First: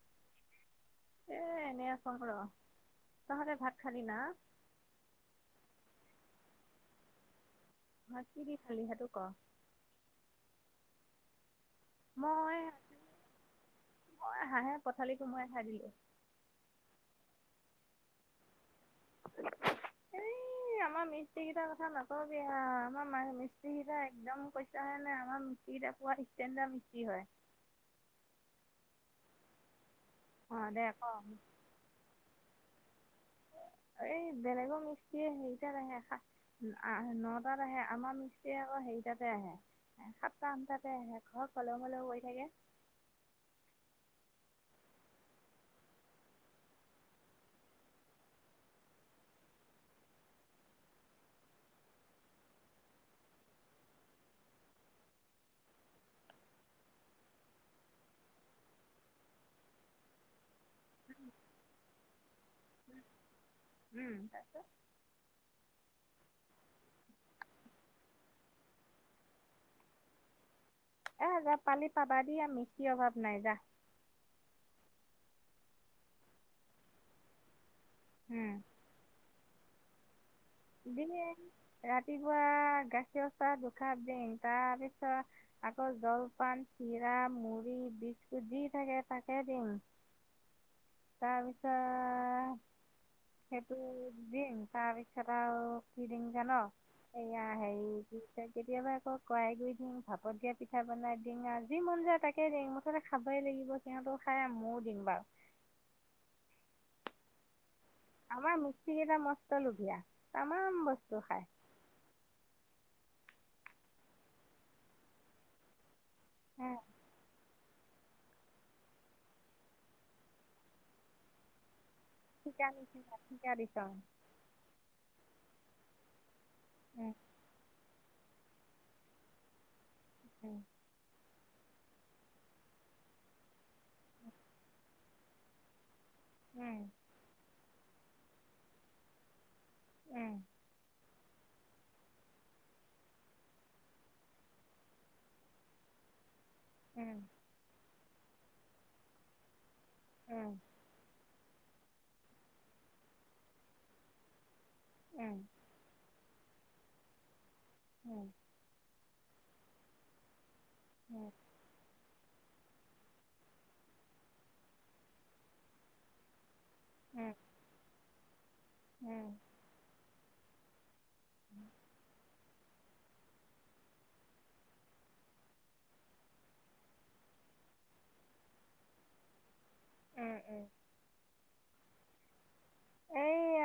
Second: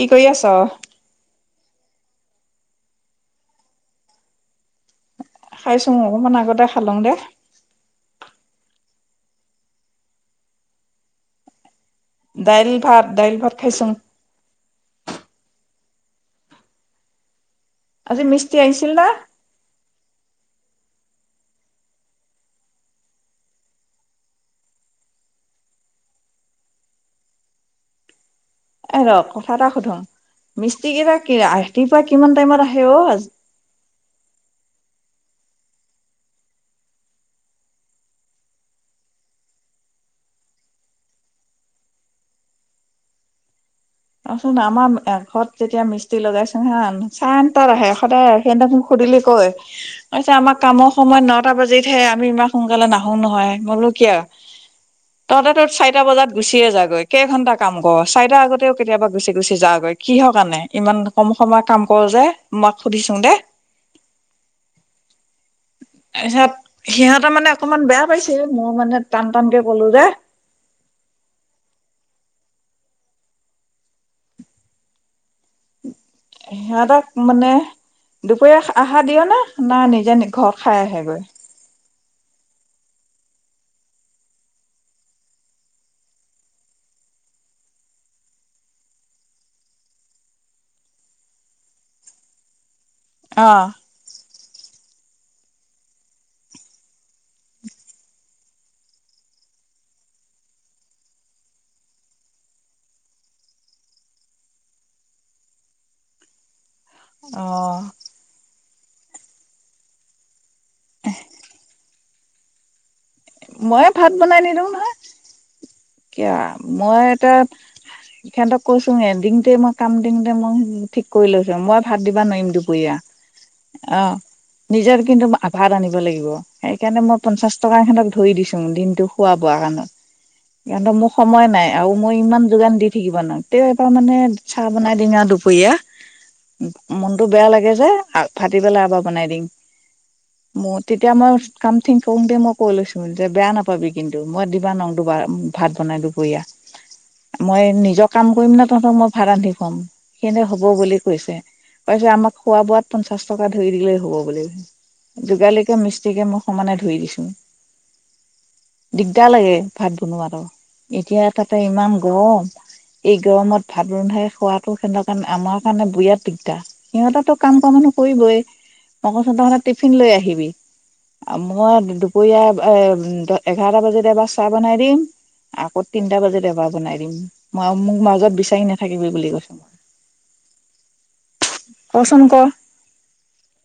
কি কৰি আছ? এ নে [unintelligible] তহতে ভাত খালি না? খাইছো, অকমান আগতে খালোং দে। ভাত কি দি খালি সেইটো ক। মই দাইল ভাত, দাইল ভাত খাইচোং। পঠালি কো মোৰাই খাই দিলো। আজি মিস্ত্ৰী আহিছিল। না ই আমাৰ মিস্ত্ৰী কেইটাৰ কথা নকবি আও। আমাৰ মিস্ত্ৰী কেইটা একদম পইচাহে নাই আমাৰ ৰুটি দা পুৱা ইষ্টাৰ্ন দা মিস্ত্ৰী হয়। [inaudible] এ ৰ কথা এটা সুধো। অ দে মিস্ত্ৰী ক কেইটা কি ৰাতিপুৱা কিমান টাইমত আহে অ [inaudible] এই বেলেগৰ মিস্ত্ৰীয়ে হেৰিতাত আহে সা, নটাত আহে আমাৰ মিস্ত্ৰীয়ে আকৌ হে আহে সাতটা, আঠটাতে আহে। ঘৰত কলেও মলেও পৰি থাকে। [inaudible] অ চোন আমাৰ ঘৰত যেতিয়া মিস্ত্ৰী লগাইছো ন চাৰে আঠটাত আহে। সদায় সিহঁক মোক সুধিলোঁ কয় আমাক কামৰ সময় নটা বাজিতহে। আমি ইমান সোনকালে নাহো নহয়। মই বোলোঁ কিয়া তহঁতে তত চাৰিটা বজাত গুচিয়ে যাগৈ। কেই ঘন্টা কাম কৰ, চাৰিটা আগতে কেতিয়াবা গুচি গুচি যাগৈ কিহ ৰ কাৰণে ইমান কম সময় কাম কৰ যে? মাক সুধিছো দে উম তাৰপিছত তাৰপিছত সিহঁতে মানে অকমান বেয়া পাইছে। মই মানে টান টানকে কলো যে। এ যা পালি পাবা দি। মিস্ত্ৰী অভাৱ নাই যা। সিহঁতক মানে উম দুপৰীয়া আহাৰ দিয়া নে না নিজে নি দিনে ৰাতিপুৱা গাখীৰ [unintelligible] তাৰপিছত আকৌ জলপান, চিৰা, মুড়ি, বিস্কুট যি থাকে তাকে দিং। [inaudible] তাৰপিছত অ সেইটো দিম, তাৰপিছত আৰু কি দিম জান এই কেতিয়াবা আকৌ কৰাই গুৰি দিং, ভাপত দিয়া পিঠা বনাই ডিং আ যি মন যায় তাকে ডিং। মুঠতে খাব ই লাগিব। সিহঁতেও খাই, ময়ো দিম বাৰু। উম। অ। আমাৰ মিস্ত্ৰী কেইটা মস্ত লোভীয়া তামাম বস্তু খাই। ময়ে ভাত বনাই নিদিওঁ নহয়। কিয় উম, মই এটা। সিহঁতক কৈছো দিনতে মই কাম দিওঁতে মই ঠিক কৰি লৈছো মই। ভাত দিবা নোৱাৰম ঠিকা দুপৰীয়া নিচিনা ঠিকা দিছ অ উম নিজৰ কিন্তু আ ভাত আনিব লাগিব। সেইকাৰণে মই পঞ্চাশ টকা এহতক ধৰি দিছো দিনটো খোৱা বোৱা কাৰণত। উম সিহতক মোৰ সময় নাই আৰু মই ইমান যোগান দি থাকিব নো তে এবাৰ মানে চাহ বনাই দি আৰু দুপৰীয়া। মনতটো বেয়া লাগে যে ফাটি পেলাই আবাৰ বনাই দিম। মতে। এতিয়া মই কামথিং কৰওঁতে মই কৈ লৈছোঁ যে বেয়া নাপাবি কিন্তু মই দিবা নওঁ দুবাৰ। ভাত বনাই দুপৰীয়া মই নিজৰ কাম কৰিম ন তহঁতক মই ভাত ৰান্ধি খুৱাম। সিহতে হ'ব বুলি কৈছে পাৰ পিছত আমাক খোৱা বোৱাত পঞ্চাশ টকা ধৰি দিলেই হব বুলি। যোগালীকে মিস্ত্ৰীিকে মই সমানে ধৰি দিছোঁ। উম। দিগদাৰ লাগে ভাত বনোৱাটো এতিয়া তাতে ইমান। গৰম এই গৰমত ভাত ৰন্ধাই খোৱাতটো সেতঁৰ কাৰণে আমাৰ কাৰণে বিৰাট দিগদাৰ। সিহঁতটো কাম কৰা মানুহ কৰিবই আকৌ উম। চিন্তা কৰিলোঁ টিফিন লৈ আহিবি। মই দুপৰীয়া এ এঘাৰটা বজাতে এবাৰ চাহ বনাই দিম। আকৌ তিনটা বজাত এবাৰ বনাই দিম। মই মোক মাজত বিচাৰি নাথাকিবি বুলি কৈছোঁ মই। উম উম। কচোন ক।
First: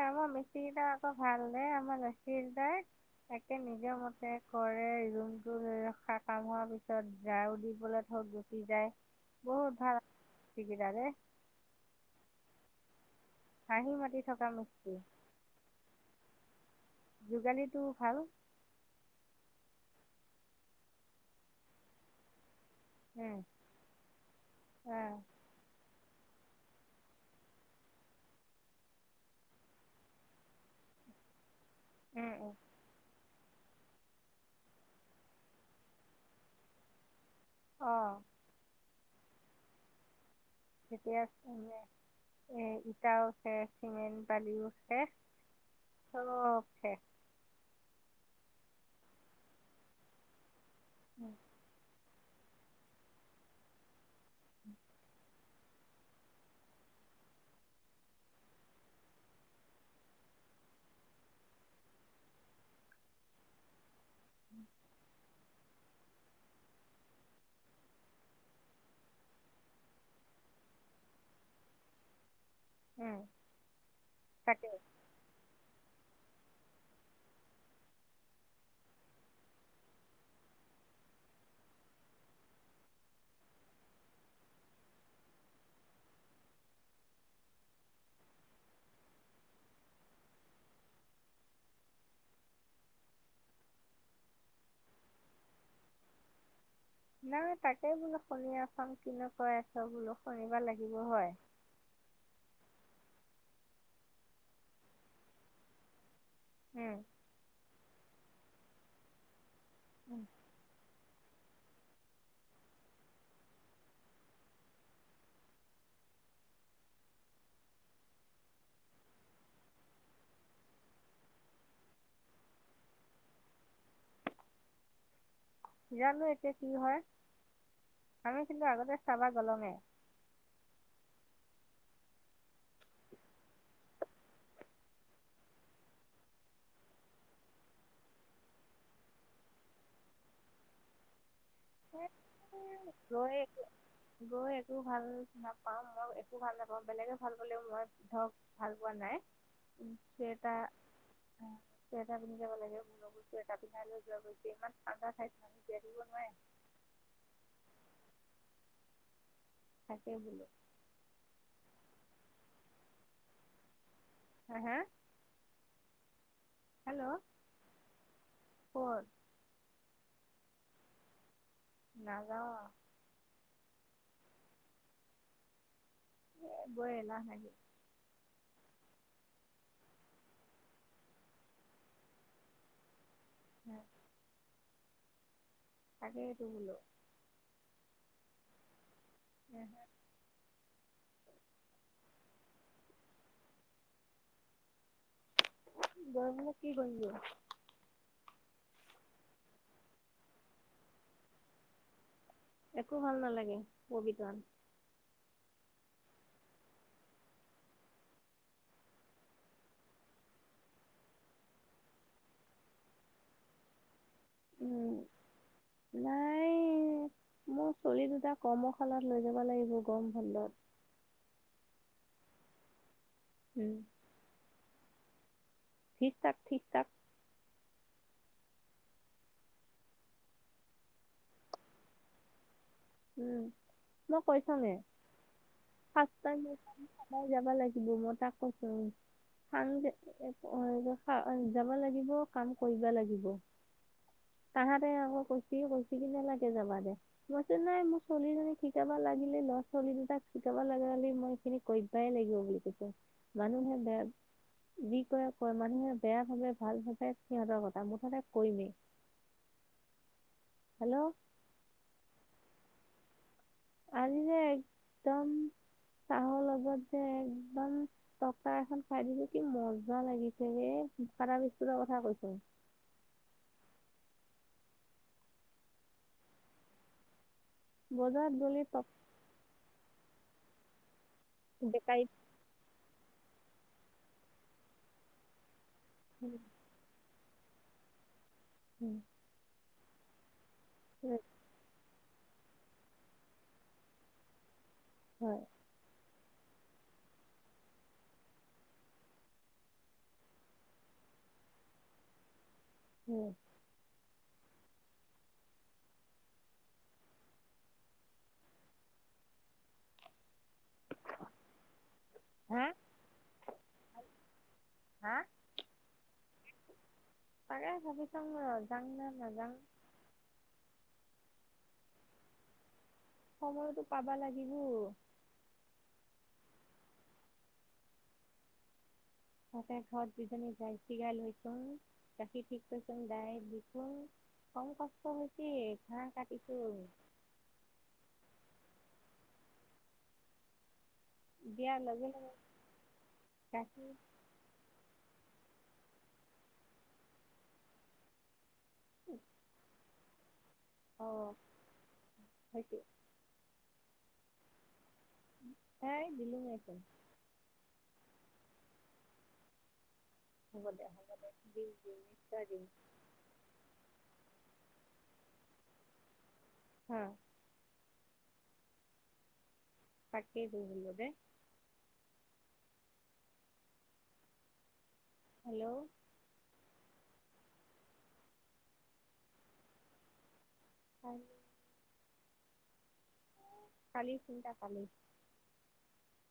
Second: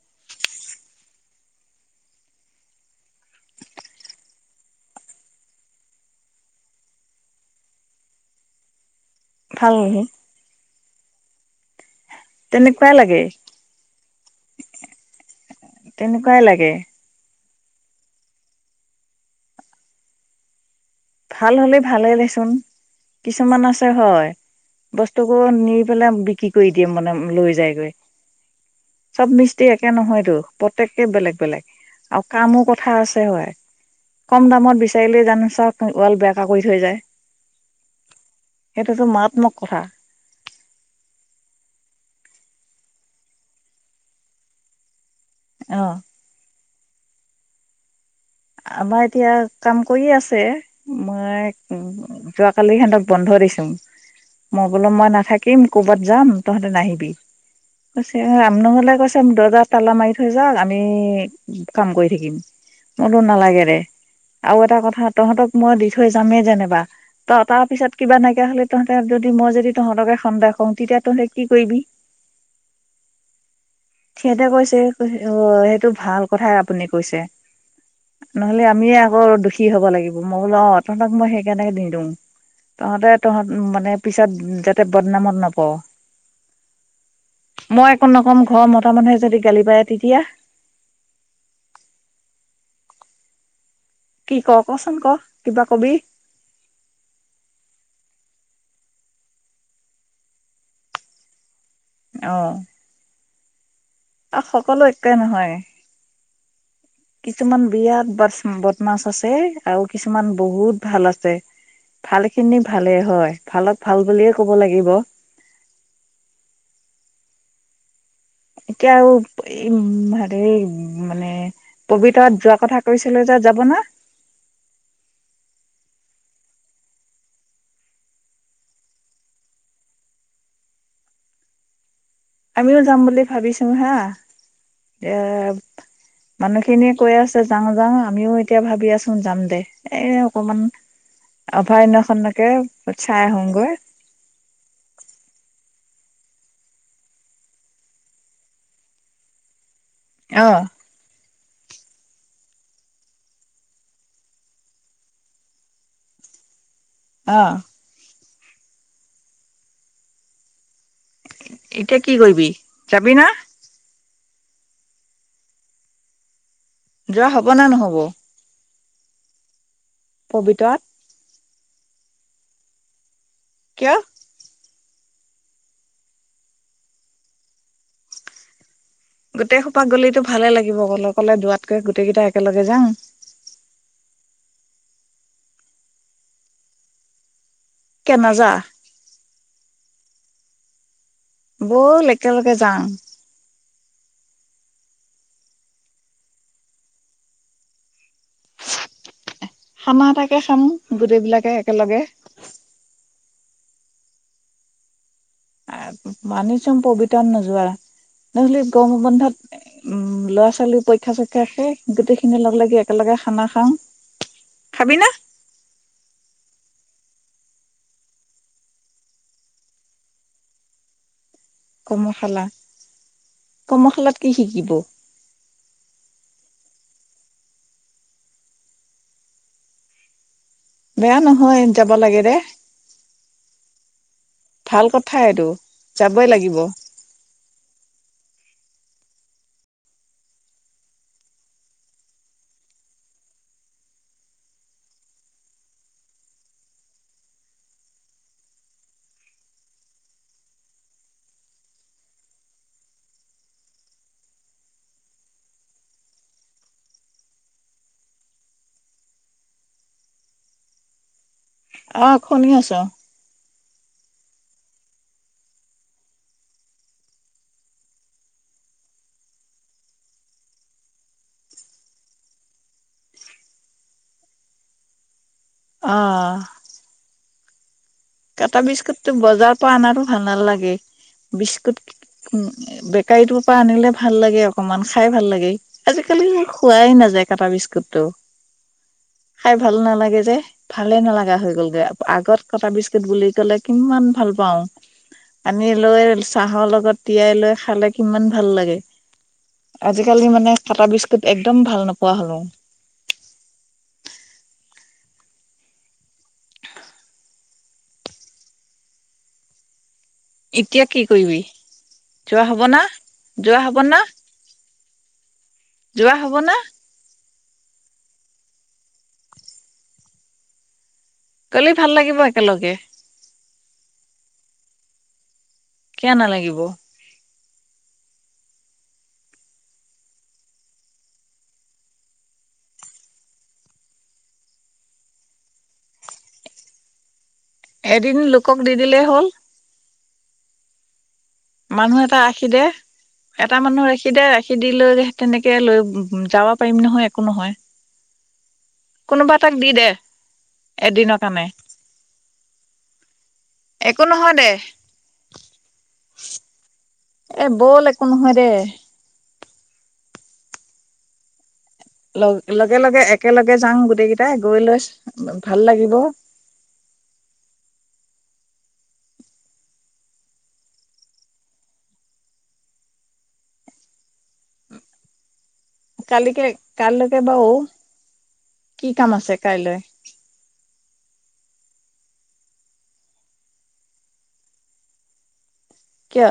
আমাৰ মিস্ত্ৰীগিটা আকৌ ভাল দে, আমাৰ নাচিব দা নিজৰ মতে কৰে। ৰুমটো লৈ ৰখা কাম হোৱাৰ পিছত ঝাড়ু দিবলে ধৰ গুচি যায়। বহুত ভাল সেই কেইটা। চাহ লাগে। হাঁহি মাতি থকা মিস্ত্ৰী। তেনেকুৱাই লাগে। যোগালীটো ভাল। ভাল হ'লে ভালে দেচোন কিছুমান আছে হ'য় বস্তুকো নি। লৈ পেলাই বিক্ৰী কৰি দিয়ে মানে লৈ যায় গৈ। চব মিস্ত্ৰী একে নহয়তো প্ৰত্যেকেই বেলেগ বেলেগ। আৰু কামো কথা আছে হ'য় কম দামত বিচাৰিলে জানো চব। ওৱাল বেকা কৰি থৈ যায়। অহ। সেইটোতো মাৰাত্মক কথা। তেতিয়াে এ ইটাও উঠে চিমেণ্ট বালিও উঠে। অ চব অকে। আমাৰ এতিয়া কাম কৰিয়ে আছে উম মই উম। যোৱাকালি সিহঁতক বন্ধ দিছোঁ মই বোলো মই নাথাকি। থাকিম ক'বাত যাম তহঁতে নাহিবি। কৈছে ৰামনঙলে গৈছে দৰ্জা তালা মাৰি থৈ যাওঁক আমি কাম কৰি থাকিম। মই কলোঁ নালাগে দে আৰু এটা কথা তহঁতক মই দিছোঁ। থৈ যামে যেনিবা ত তাৰ পিছত কিবা নাইকিয় হ'লে, তহঁৰ যদি মই যদি তহঁতকে সন্দেহ কৰোঁ তেতিয়া। তেতিয়া তহঁতে কি কৰিবি। উম সিহঁতে তাকে কৈছে অ সেইটো ভাল। কথাই আপুনি কৈছে। নহ'লে আমিয়ে আকৌ দুখী হ'ব লাগিব। মই বোলো অ তহঁতক মই সেইকাৰণে নিদিওঁ। তহঁতে তহঁত মানে পিছত যাতে বদনামত নপৰ। মই একো নকম ঘৰৰ মতা মানুহে যদি গালি পাৰে তেতিয়া। [unintelligible] কি ক কচোন ক কিবা কবি। নাই তাতে বোলো শুনি আছোঁ। কিনো কৈ আছ বোলো শুনিব লাগিব হয়। অ আৰু সকলো একেই নহয়। বটমাছ আছে আৰু উম কিছুমান বহুত ভাল আছে। ভাল খিনি ভালে হ'য় ভালত ভাল বুলিয়ে কব লাগিব। [unintelligible] এতিয়া আৰু হেৰি মানে পবিতৰাত যোৱা কথা কৈছিলোঁ যে। যাব ন। জানো এতিয়া কি হ'য়। আমি কিন্তু আগতে চাবা গলোৱে। আমিও যাম বুলি ভাবিছোঁ হা এ। মানুহখিনিয়ে কৈ আছে যাওঁ যাওঁ, আমিও এতিয়া ভাবি আচো যাম দে এ অকমান। হয় [unintelligible] আহোগৈ গৈ একো ভাল নাপাওঁ। ধৰক একো ভাল নাপাওঁ বেলেগে ভাল পালেও মই ধৰক ভাল পোৱা নাই। অ কেইটা। [unintelligible] এটা পিন্ধি য লাগে মস্তু এটা পিন্ধাই লৈ যোৱা ইমান ঠাণ্ডা ঠাইত জীয়াই থাকিব নোৱাৰে। অ-। থাকে বুলু। এতিয়া কি কৰিবি যাবি না। হে হে। যোৱা হব নে নহ'ব--! ক'ত পবিতৰাত। নাযাওঁ -। কিয়? গৈ এলাহ লাগিছে। গোটেই খোপা গলেো ভালে লাগিব গলে কলে দোৱাতকে গোটেই কেইটা একেলগে যাওঁ। অ [unintelligible] তাকেই টো বোলো। কেনা যা। উ [unintelligible] ব'ল একেলগে যাওঁ। গৈ কেনে কি কৰিম গে? খানা এটাকে খাম গোটেই বিলাকে একেলগে। একো ভাল নালাগে পবিতৰাত। মানি চম পবিত্ৰণ নোযোৱা। নহ'লে গৰম বন্ধত উম ল'ৰা ছোৱালী পৰীক্ষা চৰীক্ষা শেষ গোটেই খিনি লগ লাগি একেলগে। খানা খাওঁ উম খাবি না। নাই মোৰ ছোৱালী দুটা কৰ্মশালাত লৈ যাব লাগিব গৰম বন্ধত। কৰ্মশালা উম কৰ্মশালাত কি শিকিব। ঠিক ঠাক ঠিক ঠাক-। বেয়া নহয় যাব লাগে দে। উম মই কৈছ নে। ভাল কথা এইটো যাবই ফাৰ্ষ্ট লাগিব টাইম যাব লাগিব মই তাক কৈছোঁএই। [unintelligible] যাব লাগিব কাম কৰিব লাগিব-। তাহাঁতে আকৌ কৈছে কৈছে কিনে লাগে যাবা দেই। নাই মোৰ ছোৱালীজনীক শিকাব লাগিলে ল'ৰা ছোৱালী দুটাক শিকাব লগা মই সখিনি কৰিবাই লাগিব বুলি কৈছে মানুহে বে যি কয় কয় মানুহে বেয়া ভাবে ভাল ভাবে সিহঁতৰ কথা মুঠতে কৰিমেই - [unintelligible] হেল্ল'- আহ শুনি আছো- আজি যে একদম চাহৰ লগত যে একদম তটকা এখন খাই দিলো কি মজা লাগিছে হেই কটা বিস্কুটৰ কথা কৈছোঁ - [unintelligible] আহ বজাৰত কাটা গ'লে তক বিস্কুতটো বজাৰৰ পৰা অনাটো ভাল নালাগে বিস্কুট বেকাৰীত বেকাৰীটোৰ পৰা আনিলে ভাল লাগে অকনমান খাই ভাল লাগে আজিকালি খোৱাই নাযায় কাটা বিস্কুটটো উম খাই ভাল নালাগে যে ভালে নলগা হৈ গ'লগৈ আগত কটা বিজ বুলি কলে কিমান ভাল পাও হয় পানী লৈ। চাহৰ লগত তিয়াই লৈ খালে কিমান ভাল লাগে। আজিকালি মানে কাটা বিস্কুট একদম ভাল নোপোৱা হলো উম এতিয়া কি কৰিবি যোৱা হা হ'ব না যোৱা হ'ব না হা যোৱা হ'ব না। পাৰে ভাবি চাং ৰ যাং নে নাযাওঁ। কালি ভাল লাগিব একেলগে। সময়তো পাবা লাগিবই কিয় নালাগিব। তাকাই ঘৰত যিজনী যাই ছি গা লৈছো গাখীৰ ঠিক কৰিছোন গাই দিখোন কম কষ্ট হৈছে ঘাঁহ কাটিছো। এদিন লোকক দি দিলেই হ'ল। দিয়াৰ মানুহ লগে এটা লগে ৰাখি দে এটা মানুহ গাখীৰ ৰাখি দে ৰাখি দি লৈ। তেনেকে লৈ যাব পাৰিম নহয় একো নহয়। কোনোবা এটাক দি দে। অ এদিনৰ কাৰণে হৈছে একো নহয় দে। হে দিলুমেছে। এ বল একো নহয় দে হ'ব দে হ'ব দে। লগ লগে লগে একেলগে যাওঁ গোটেই কেইটাই গৈ লৈ ভাল লাগিব। হ পাকেই পহ দে। হেল্ল' কালিকে কাইলৈকে বাৰু কি কাম আছে কাইলৈ। [unintelligible] খালি চিন্তা পালে কিয়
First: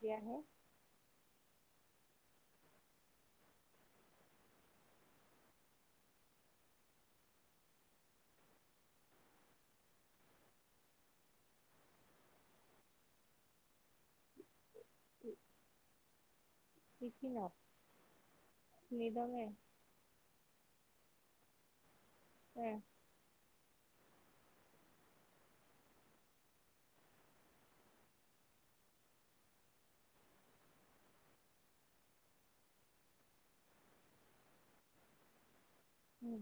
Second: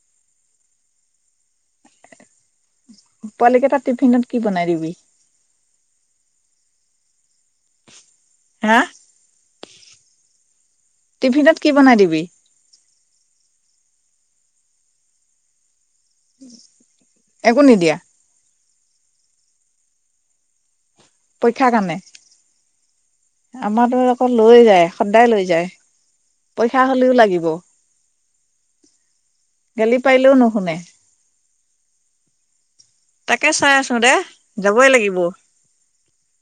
দিয়াহে। পোৱালিকেইটা টিফিনত কি বনাই দিবি। হা টিফিনত কি বনাই দিবি? উম একো নিদিয়া। নিদুঙে পৰীক্ষা কানে উম আমাৰো আকৌ লৈ যায় সদায় লৈ যায় পৰীক্ষা হ'লেও লাগিব গালি পাৰিলেও নুশুনে তাকে চাই আছো দে যাবই লাগিব উম